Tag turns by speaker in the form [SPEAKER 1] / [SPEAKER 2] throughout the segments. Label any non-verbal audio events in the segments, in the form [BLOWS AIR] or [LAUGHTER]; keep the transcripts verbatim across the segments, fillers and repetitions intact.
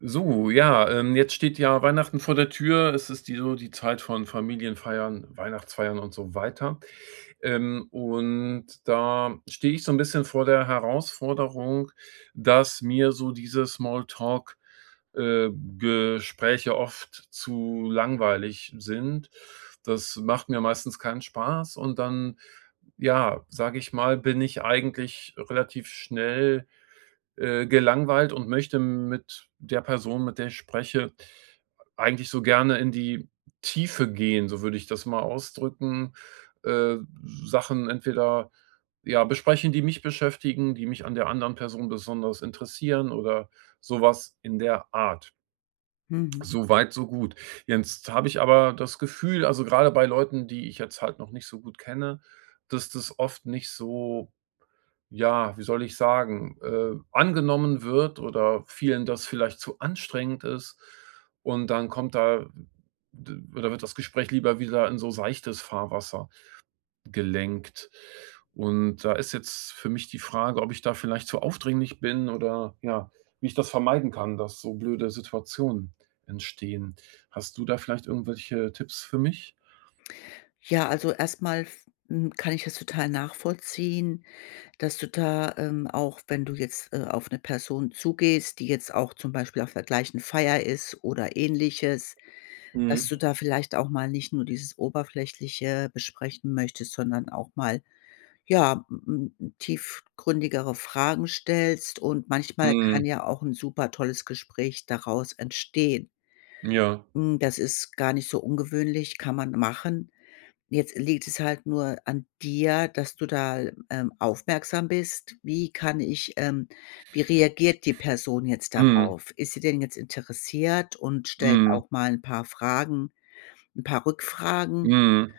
[SPEAKER 1] So, ja, ähm, jetzt steht ja Weihnachten vor der Tür. Es ist die so die Zeit von Familienfeiern, Weihnachtsfeiern und so weiter. Ähm, und da stehe ich so 'n bisschen vor der Herausforderung, dass mir so diese Small Talk äh, Gespräche oft zu langweilig sind. Das macht mir meistens keinen Spaß und dann, ja, sage ich mal, bin ich eigentlich relativ schnell, äh, gelangweilt und möchte mit der Person, mit der ich spreche, eigentlich so gerne in die Tiefe gehen, so würde ich das mal ausdrücken, äh, Sachen entweder, ja, besprechen, die mich beschäftigen, die mich an der anderen Person besonders interessieren oder so was in der Art.
[SPEAKER 2] Mhm.
[SPEAKER 1] So weit, so gut. Jetzt habe ich aber das Gefühl, also, grade bei Leuten, die ich jetzt halt noch nicht so gut kenne, dass das oft nicht so, ja, wie soll ich sagen, äh, angenommen wird oder vielen das vielleicht zu anstrengend ist, und dann kommt da d oder wird das Gespräch lieber wieder in so seichtes Fahrwasser gelenkt. Und da ist jetzt für mich die Frage, ob ich da vielleicht zu aufdringlich bin oder, ja, wie ich das vermeiden kann, dass so blöde Situationen entstehen. Hast du da vielleicht irgendwelche Tipps für mich?
[SPEAKER 2] Ja, also, erst mal f hm, kann ich das total nachvollziehen, dass du da, ähm, auch wenn du jetzt, äh, auf 'ne Person zugehst, die jetzt auch zum Beispiel auf der gleichen Feier ist oder Ähnliches dass
[SPEAKER 1] Mhm.
[SPEAKER 2] du da vielleicht auch mal nicht nur dieses Oberflächliche besprechen möchtest, sondern auch mal, ja, m m m tiefgründigere Fragen stellst und manchmal kann
[SPEAKER 1] Mhm.
[SPEAKER 2] ja auch 'n super tolles Gespräch daraus entstehen.
[SPEAKER 1] Ja.
[SPEAKER 2] Hm, das ist gar nicht so ungewöhnlich. Kann man machen. Jetzt liegt es halt nur an dir, dass du da, ähm, aufmerksam bist. Wie kann ich, ähm wie reagiert die Person jetzt
[SPEAKER 1] Mhm.
[SPEAKER 2] darauf? Ist sie denn jetzt interessiert und stellt
[SPEAKER 1] Mhm.
[SPEAKER 2] auch mal 'n paar Fragen 'n paar Rückfragen?
[SPEAKER 1] Mhm.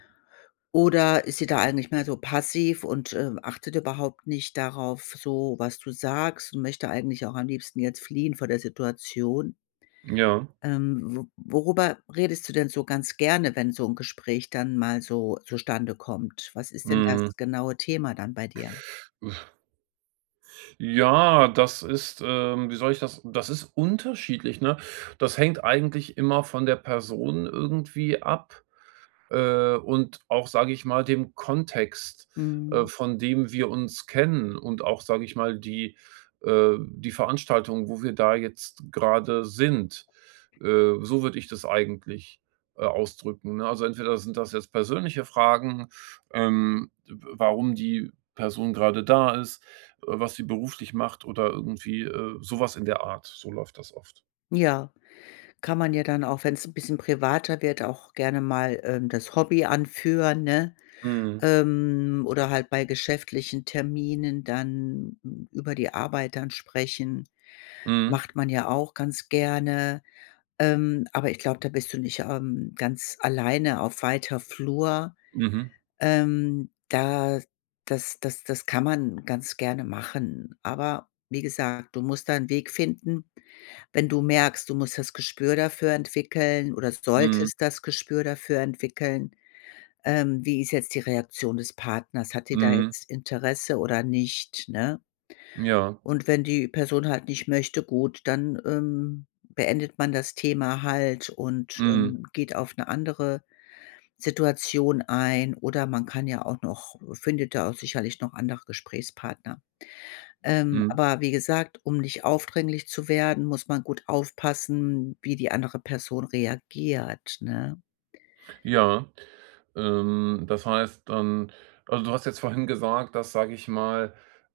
[SPEAKER 2] Oder ist sie da eigentlich mehr so passiv und, äh, achtet überhaupt nicht darauf so was du sagst und möchte eigentlich auch am liebsten jetzt fliehen vor der Situation?
[SPEAKER 1] Ja.
[SPEAKER 2] Ähm, wo worüber redest du denn so ganz gerne, wenn so 'n Gespräch dann mal so zustande kommt? Was ist denn
[SPEAKER 1] Mhm.
[SPEAKER 2] das genaue Thema dann bei dir?
[SPEAKER 1] Ja, das ist, ähm wie soll ich das das ist unterschiedlich, ne? Das hängt eigentlich immer von der Person irgendwie ab, äh, und auch, sage ich mal, dem Kontext, äh,
[SPEAKER 2] Mhm.
[SPEAKER 1] von dem wir uns kennen und auch, sage ich mal, die, äh die Veranstaltung, wo wir da jetzt grade sind. Äh, so würde ich das eigentlich, äh, ausdrücken, ne? Also, entweder sind das jetzt persönliche Fragen, ähm, w warum die Person grade da ist, äh, was sie beruflich macht oder irgendwie, äh, so was in der Art. So läuft das oft.
[SPEAKER 2] Ja, kann man ja dann auch, wenn's 'n bisschen privater wird, auch gerne mal, ähm, das Hobby anführen, ne?
[SPEAKER 1] Mhm.
[SPEAKER 2] Ähm, oder halt bei geschäftlichen Terminen dann über die Arbeit dann sprechen,
[SPEAKER 1] Mhm.
[SPEAKER 2] macht man ja auch ganz gerne. Ähm, aber ich glaube, da bist du nicht, ähm, ganz alleine auf weiter Flur.
[SPEAKER 1] Mhm.
[SPEAKER 2] Ähm, da das das das kann man ganz gerne machen. Aber wie gesagt, du musst da 'n Weg finden, wenn du merkst, du musst das Gespür dafür entwickeln oder
[SPEAKER 1] Mhm.
[SPEAKER 2] solltest das Gespür dafür entwickeln, ähm, wie ist jetzt die Reaktion des Partners? Hat die da
[SPEAKER 1] Mhm.
[SPEAKER 2] jetzt Interesse oder nicht, ne?
[SPEAKER 1] Ja.
[SPEAKER 2] Und wenn die Person halt nicht möchte, gut, dann, ähm, beendet man das Thema halt und,
[SPEAKER 1] Mhm.
[SPEAKER 2] ähm, geht auf 'ne andere Situation ein. Oder man kann ja auch noch findet da auch sicherlich noch andere Gesprächspartner. Ähm,
[SPEAKER 1] Mhm.
[SPEAKER 2] aber wie gesagt, um nicht aufdringlich zu werden, muss man gut aufpassen, wie die andere Person reagiert, ne?
[SPEAKER 1] Ja, ähm, das heißt dann also, du hast jetzt vorhin gesagt, dass, sage ich mal,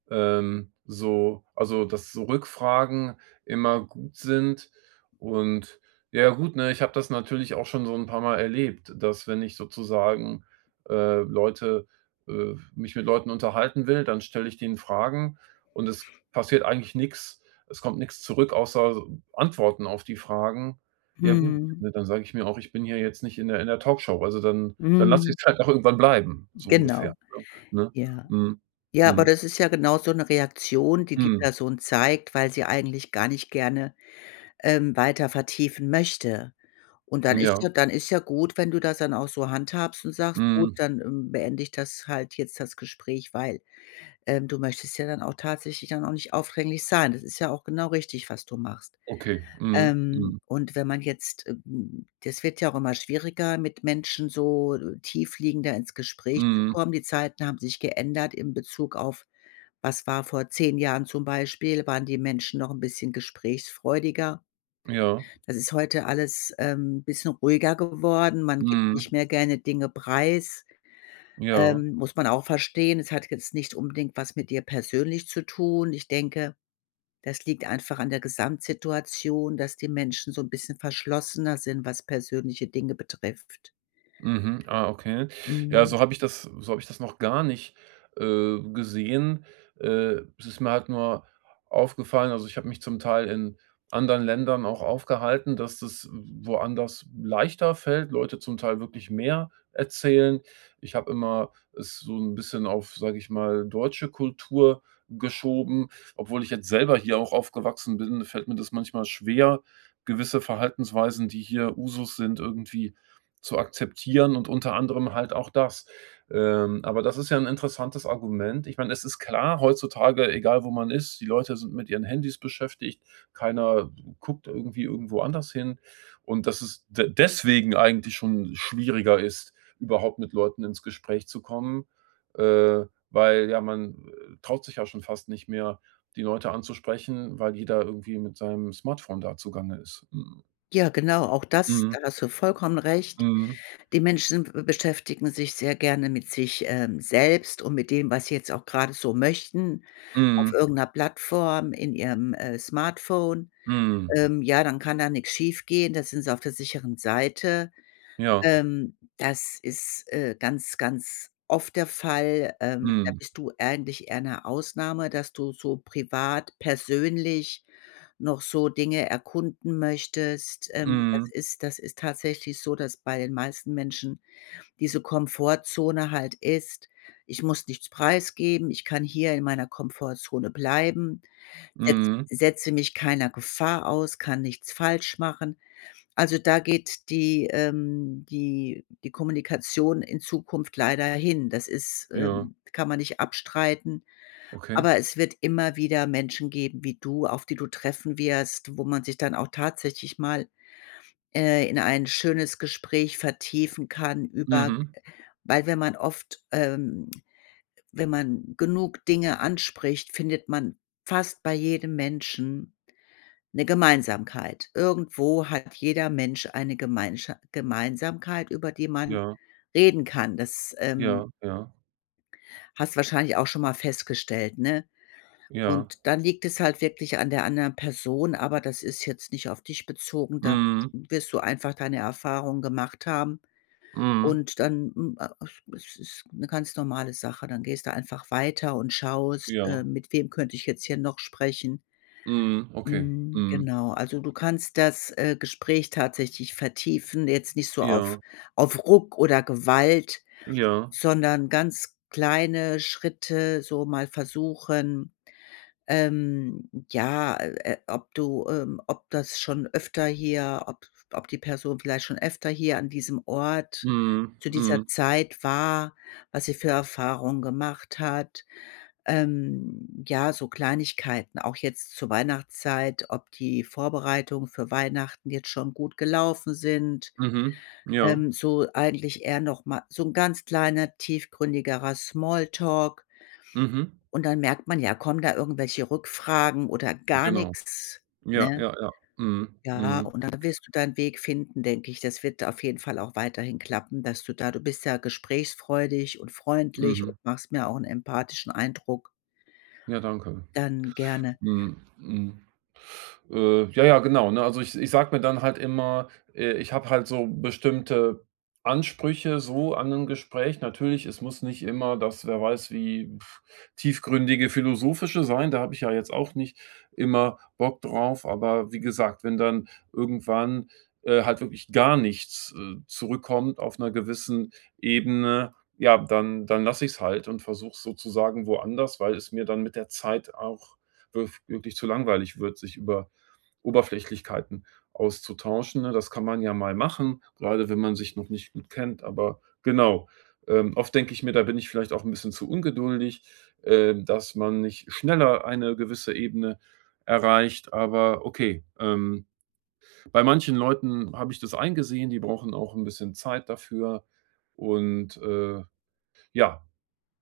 [SPEAKER 1] ähm, so also, dass so Rückfragen immer gut sind. Und ja gut, ne, ich habe das natürlich auch schon so 'n paar Mal erlebt, dass wenn ich sozusagen, äh, Leute, äh mich mit Leuten unterhalten will, dann stelle ich denen Fragen, und es passiert eigentlich nix. Es kommt nix zurück, außer Antworten auf die Fragen. Ja gut,
[SPEAKER 2] Mhm.
[SPEAKER 1] ne, dann sage ich mir auch: „Ich bin hier jetzt nicht in der in der Talkshow.“ Also dann dann lasse
[SPEAKER 2] Mhm.
[SPEAKER 1] ich's halt auch irgendwann bleiben, so ungefähr,
[SPEAKER 2] Genau.
[SPEAKER 1] ne? Ne?
[SPEAKER 2] Ja.
[SPEAKER 1] Mhm.
[SPEAKER 2] Ja, aber
[SPEAKER 1] Mhm.
[SPEAKER 2] das ist ja genau so 'ne Reaktion, die die
[SPEAKER 1] Hm.
[SPEAKER 2] Person zeigt, weil sie eigentlich gar nicht gerne, ähm, weiter vertiefen möchte. Und dann ist
[SPEAKER 1] Ja.
[SPEAKER 2] ja dann ist ja gut, wenn du das dann auch so handhabst und sagst: „Gut,
[SPEAKER 1] Mhm.
[SPEAKER 2] dann, ähm, beende ich das halt jetzt, das Gespräch.“ Weil, ähm, du möchtest ja dann auch tatsächlich dann auch nicht aufdringlich sein. Das ist ja auch genau richtig, was du machst.
[SPEAKER 1] Okay, mhm,
[SPEAKER 2] Ähm,
[SPEAKER 1] mhm.
[SPEAKER 2] und wenn man jetzt, äh m das wird ja auch immer schwieriger, mit Menschen so tiefliegender ins Gespräch zu
[SPEAKER 1] Mhm.
[SPEAKER 2] kommen. Die Zeiten haben sich geändert im Bezug auf was war vor zehn Jahren zum Beispiel, waren die Menschen noch 'n bisschen gesprächsfreudiger.
[SPEAKER 1] Ja.
[SPEAKER 2] Das ist heute alles, ähm, bisschen ruhiger geworden. Man gibt nicht
[SPEAKER 1] Mhm.
[SPEAKER 2] mehr gerne Dinge preis.
[SPEAKER 1] Ja.
[SPEAKER 2] Ähm, muss man auch verstehen. Es hat jetzt nicht unbedingt was mit dir persönlich zu tun. Ich denke, das liegt einfach an der Gesamtsituation, dass die Menschen so 'n bisschen verschlossener sind, was persönliche Dinge betrifft.
[SPEAKER 1] Mhm, ah, okay. Ja,
[SPEAKER 2] Mhm.
[SPEAKER 1] so habe ich das so habe ich das noch gar nicht, äh, gesehen. Äh, es ist mir halt nur aufgefallen- also, ich habe mich zum Teil in anderen Ländern auch aufgehalten- dass das w woanders leichter fällt, Leute zum Teil wirklich mehr erzählen. Ich habe immer es so 'n bisschen auf, sage ich mal, deutsche Kultur geschoben. Obwohl ich jetzt selber hier auch aufgewachsen bin, fällt mir das manchmal schwer, gewisse Verhaltensweisen, die hier Usus sind, irgendwie zu akzeptieren und unter anderem halt auch das. Ähm, aber das ist ja 'n interessantes Argument. Ich meine, es ist klar, heutzutage, egal wo man ist, die Leute sind mit ihren Handys beschäftigt, keiner guckt irgendwie irgendwo anders hin. Und dass es de deswegen eigentlich schon schwieriger ist, überhaupt mit Leuten ins Gespräch zu kommen, äh, weil ja, man, äh, traut sich ja schon fast nicht mehr, die Leute anzusprechen, weil jeder irgendwie mit seinem Smartphone da zugange ist. Mhm.
[SPEAKER 2] Ja genau, auch das,
[SPEAKER 1] Mhm.
[SPEAKER 2] da hast du vollkommen recht.
[SPEAKER 1] Mhm.
[SPEAKER 2] Die Menschen w beschäftigen sich sehr gerne mit sich, ähm, selbst und mit dem, was sie jetzt auch grade so möchten, auf
[SPEAKER 1] Mhm.
[SPEAKER 2] irgend 'ner Plattform in ihrem, äh, Smartphone.
[SPEAKER 1] Mhm.
[SPEAKER 2] Ähm, ja, dann kann da nix schiefgehen, da sind sie auf der sicheren Seite.
[SPEAKER 1] Ja.
[SPEAKER 2] Ähm, das ist, äh, ganz, ganz oft der Fall. Ähm, da
[SPEAKER 1] Mhm.
[SPEAKER 2] bist du eigentlich eher 'ne Ausnahme, dass du so privat persönlich noch so Dinge erkunden möchtest. Ähm, das
[SPEAKER 1] Mhm.
[SPEAKER 2] ist das ist tatsächlich so, dass bei den meisten Menschen diese Komfortzone halt ist: „Ich muss nichts preisgeben, ich kann hier in meiner Komfortzone bleiben, setz
[SPEAKER 1] Mhm.
[SPEAKER 2] setze mich keiner Gefahr aus, kann nichts falsch machen.“ Also, da geht die, ähm die die Kommunikation in Zukunft leider hin. Das ist
[SPEAKER 1] Ja.
[SPEAKER 2] ähm, kann man nicht abstreiten,
[SPEAKER 1] Okay.
[SPEAKER 2] aber es wird immer wieder Menschen geben wie du, auf die du treffen wirst, wo man sich dann auch tatsächlich mal, äh, in ein schönes Gespräch vertiefen kann über g
[SPEAKER 1] Mhm.
[SPEAKER 2] weil wenn man oft, ähm wenn man genug Dinge anspricht, findet man fast bei jedem Menschen 'ne Gemeinsamkeit. Irgendwo hat jeder Mensch eine Gemeinscha Gemeinsamkeit, über die man
[SPEAKER 1] Ja.
[SPEAKER 2] reden kann. Das, ähm
[SPEAKER 1] Ja, ja.
[SPEAKER 2] Hast du wahrscheinlich auch schon mal festgestellt, ne?
[SPEAKER 1] Ja.
[SPEAKER 2] Und dann liegt es halt wirklich an der anderen Person, aber das ist jetzt nicht auf dich bezogen, da
[SPEAKER 1] Mhm.
[SPEAKER 2] wirst du einfach deine Erfahrung gemacht haben.
[SPEAKER 1] Mhm.
[SPEAKER 2] Und dann, m a es ist 'ne ganz normale Sache. Dann gehst du einfach weiter und schaust, äh,
[SPEAKER 1] Ja.
[SPEAKER 2] mit wem könnte ich jetzt hier noch sprechen?
[SPEAKER 1] Mhm, okay.
[SPEAKER 2] Hm,
[SPEAKER 1] Mhm.
[SPEAKER 2] genau. Also, du kannst das, äh, Gespräch tatsächlich vertiefen. Jetzt nicht so auf
[SPEAKER 1] Ja.
[SPEAKER 2] auf Ruck oder Gewalt,
[SPEAKER 1] Ja.
[SPEAKER 2] sondern ganz kleine Schritte so mal versuchen, ähm, ja, äh, äh, ob du, ähm ob das schon öfter hier, ob ob die Person vielleicht schon öfter hier an diesem Ort,
[SPEAKER 1] Mhm,
[SPEAKER 2] zu dieser
[SPEAKER 1] mhm.
[SPEAKER 2] Zeit war, was sie für Erfahrungen gemacht hat. Ähm, ja, so Kleinigkeiten auch jetzt zur Weihnachtszeit, ob die Vorbereitungen für Weihnachten jetzt schon gut gelaufen sind.
[SPEAKER 1] Mhm, ja.
[SPEAKER 2] Ähm, so eigentlich eher noch mal so 'n ganz kleiner, tiefgründigerer Small Talk
[SPEAKER 1] Mhm.
[SPEAKER 2] und dann merkt man ja, kommen da irgendwelche Rückfragen oder gar
[SPEAKER 1] Genau.
[SPEAKER 2] nix,
[SPEAKER 1] Ja,
[SPEAKER 2] ne?
[SPEAKER 1] ja, ja. Mhm,
[SPEAKER 2] Ja,
[SPEAKER 1] mhm.
[SPEAKER 2] und da wirst du deinen Weg finden, denke ich. Das wird auf jeden Fall auch weiterhin klappen, dass du da du bist ja gesprächsfreudig und freundlich
[SPEAKER 1] Mhm.
[SPEAKER 2] und machst mir auch 'n empathischen Eindruck.
[SPEAKER 1] Ja, danke.
[SPEAKER 2] Dann gerne.
[SPEAKER 1] Mhm, mhm. Äh, ja, ja, genau, ne? Also, ich ich sage mir dann halt immer, äh, ich habe halt so bestimmte Ansprüche so an 'nem Gespräch. Natürlich, es muss nicht immer das, wer weiß, wie [BLOWS AIR] tiefgründige Philosophische sein. Da habe ich ja jetzt auch nicht immer Bock drauf, aber wie gesagt, wenn dann irgendwann, äh, halt wirklich gar nichts, äh, zurückkommt auf 'ner gewissen Ebene, ja, dann dann lasse ich es halt und versuche sozusagen woanders, weil es mir dann mit der Zeit auch wirf wirklich zu langweilig wird, sich über Oberflächlichkeiten auszutauschen, ne? Das kann man ja mal machen, grade wenn man sich noch nicht gut kennt, aber genau. Ähm, oft denke ich mir, da bin ich vielleicht auch 'n bisschen zu ungeduldig, ähm, dass man nicht schneller eine gewisse Ebene erreicht, aber okay. Ähm, bei manchen Leuten habe ich das eingesehen, die brauchen auch 'n bisschen Zeit dafür und, äh ja.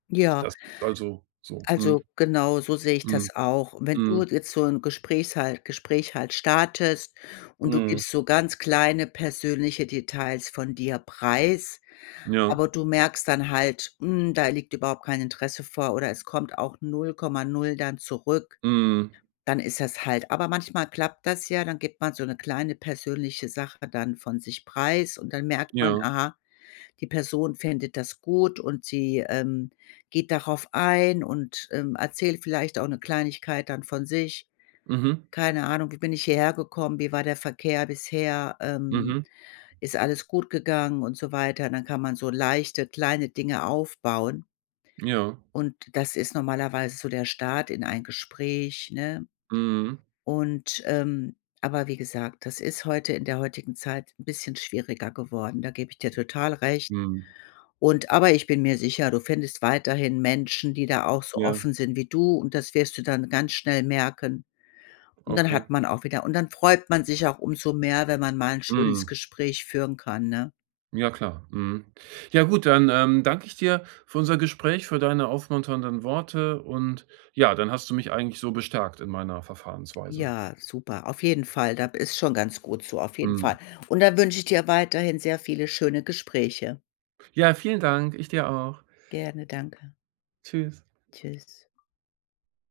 [SPEAKER 2] Ja.
[SPEAKER 1] Das ist also so. Mhm.
[SPEAKER 2] Also, genau so sehe ich das
[SPEAKER 1] Mhm.
[SPEAKER 2] auch. Wenn du
[SPEAKER 1] Mhm.
[SPEAKER 2] jetzt so 'n Gespräch halt Gespräch halt startest und du
[SPEAKER 1] Mhm.
[SPEAKER 2] gibst so ganz kleine persönliche Details von dir preis,
[SPEAKER 1] Ja.
[SPEAKER 2] aber du merkst dann halt, hm, da liegt überhaupt kein Interesse vor oder es kommt auch null Komma null dann zurück,
[SPEAKER 1] Mhm.
[SPEAKER 2] dann ist das halt Aber manchmal klappt das ja. Dann gibt man so 'ne kleine persönliche Sache dann von sich preis und dann merkt man,
[SPEAKER 1] Ja.
[SPEAKER 2] aha, die Person findet das gut und sie, ähm, geht darauf ein und, ähm, erzählt vielleicht auch 'ne Kleinigkeit dann von sich.
[SPEAKER 1] Mhm.
[SPEAKER 2] Keine Ahnung, wie bin ich hierhergekommen? Wie war der Verkehr bisher? Ähm,
[SPEAKER 1] Mhm.
[SPEAKER 2] ist alles gut gegangen und so weiter. Und dann kann man so leichte, kleine Dinge aufbauen.
[SPEAKER 1] Ja.
[SPEAKER 2] Und das ist normalerweise so der Start in ein Gespräch, ne?
[SPEAKER 1] Mhm.
[SPEAKER 2] Und, ähm, aber wie gesagt, das ist heute, in der heutigen Zeit, 'n bisschen schwieriger geworden. Da gebe ich dir total recht.
[SPEAKER 1] Mhm.
[SPEAKER 2] Und aber ich bin mir sicher, du findest weiterhin Menschen, die da auch so
[SPEAKER 1] Ja.
[SPEAKER 2] offen sind wie du und das wirst du dann ganz schnell merken. Und dann
[SPEAKER 1] Okay.
[SPEAKER 2] hat man auch wieder und dann freut man sich auch umso mehr, wenn man mal 'n schönes
[SPEAKER 1] Mhm.
[SPEAKER 2] Gespräch führen kann, ne?
[SPEAKER 1] Ja klar, mhm. Ja gut, dann, ähm, danke ich dir für unser Gespräch, für deine aufmunternden Worte und, ja, dann hast du mich eigentlich so bestärkt in meiner Verfahrensweise.
[SPEAKER 2] Ja, super. Auf jeden Fall. Da b ist schon ganz gut so, auf jeden
[SPEAKER 1] Mhm.
[SPEAKER 2] Fall. Und dann wünsche ich dir weiterhin sehr viele schöne Gespräche.
[SPEAKER 1] Ja, vielen Dank. Ich dir auch.
[SPEAKER 2] Gerne, danke.
[SPEAKER 1] Tschüss.
[SPEAKER 2] Tschüss.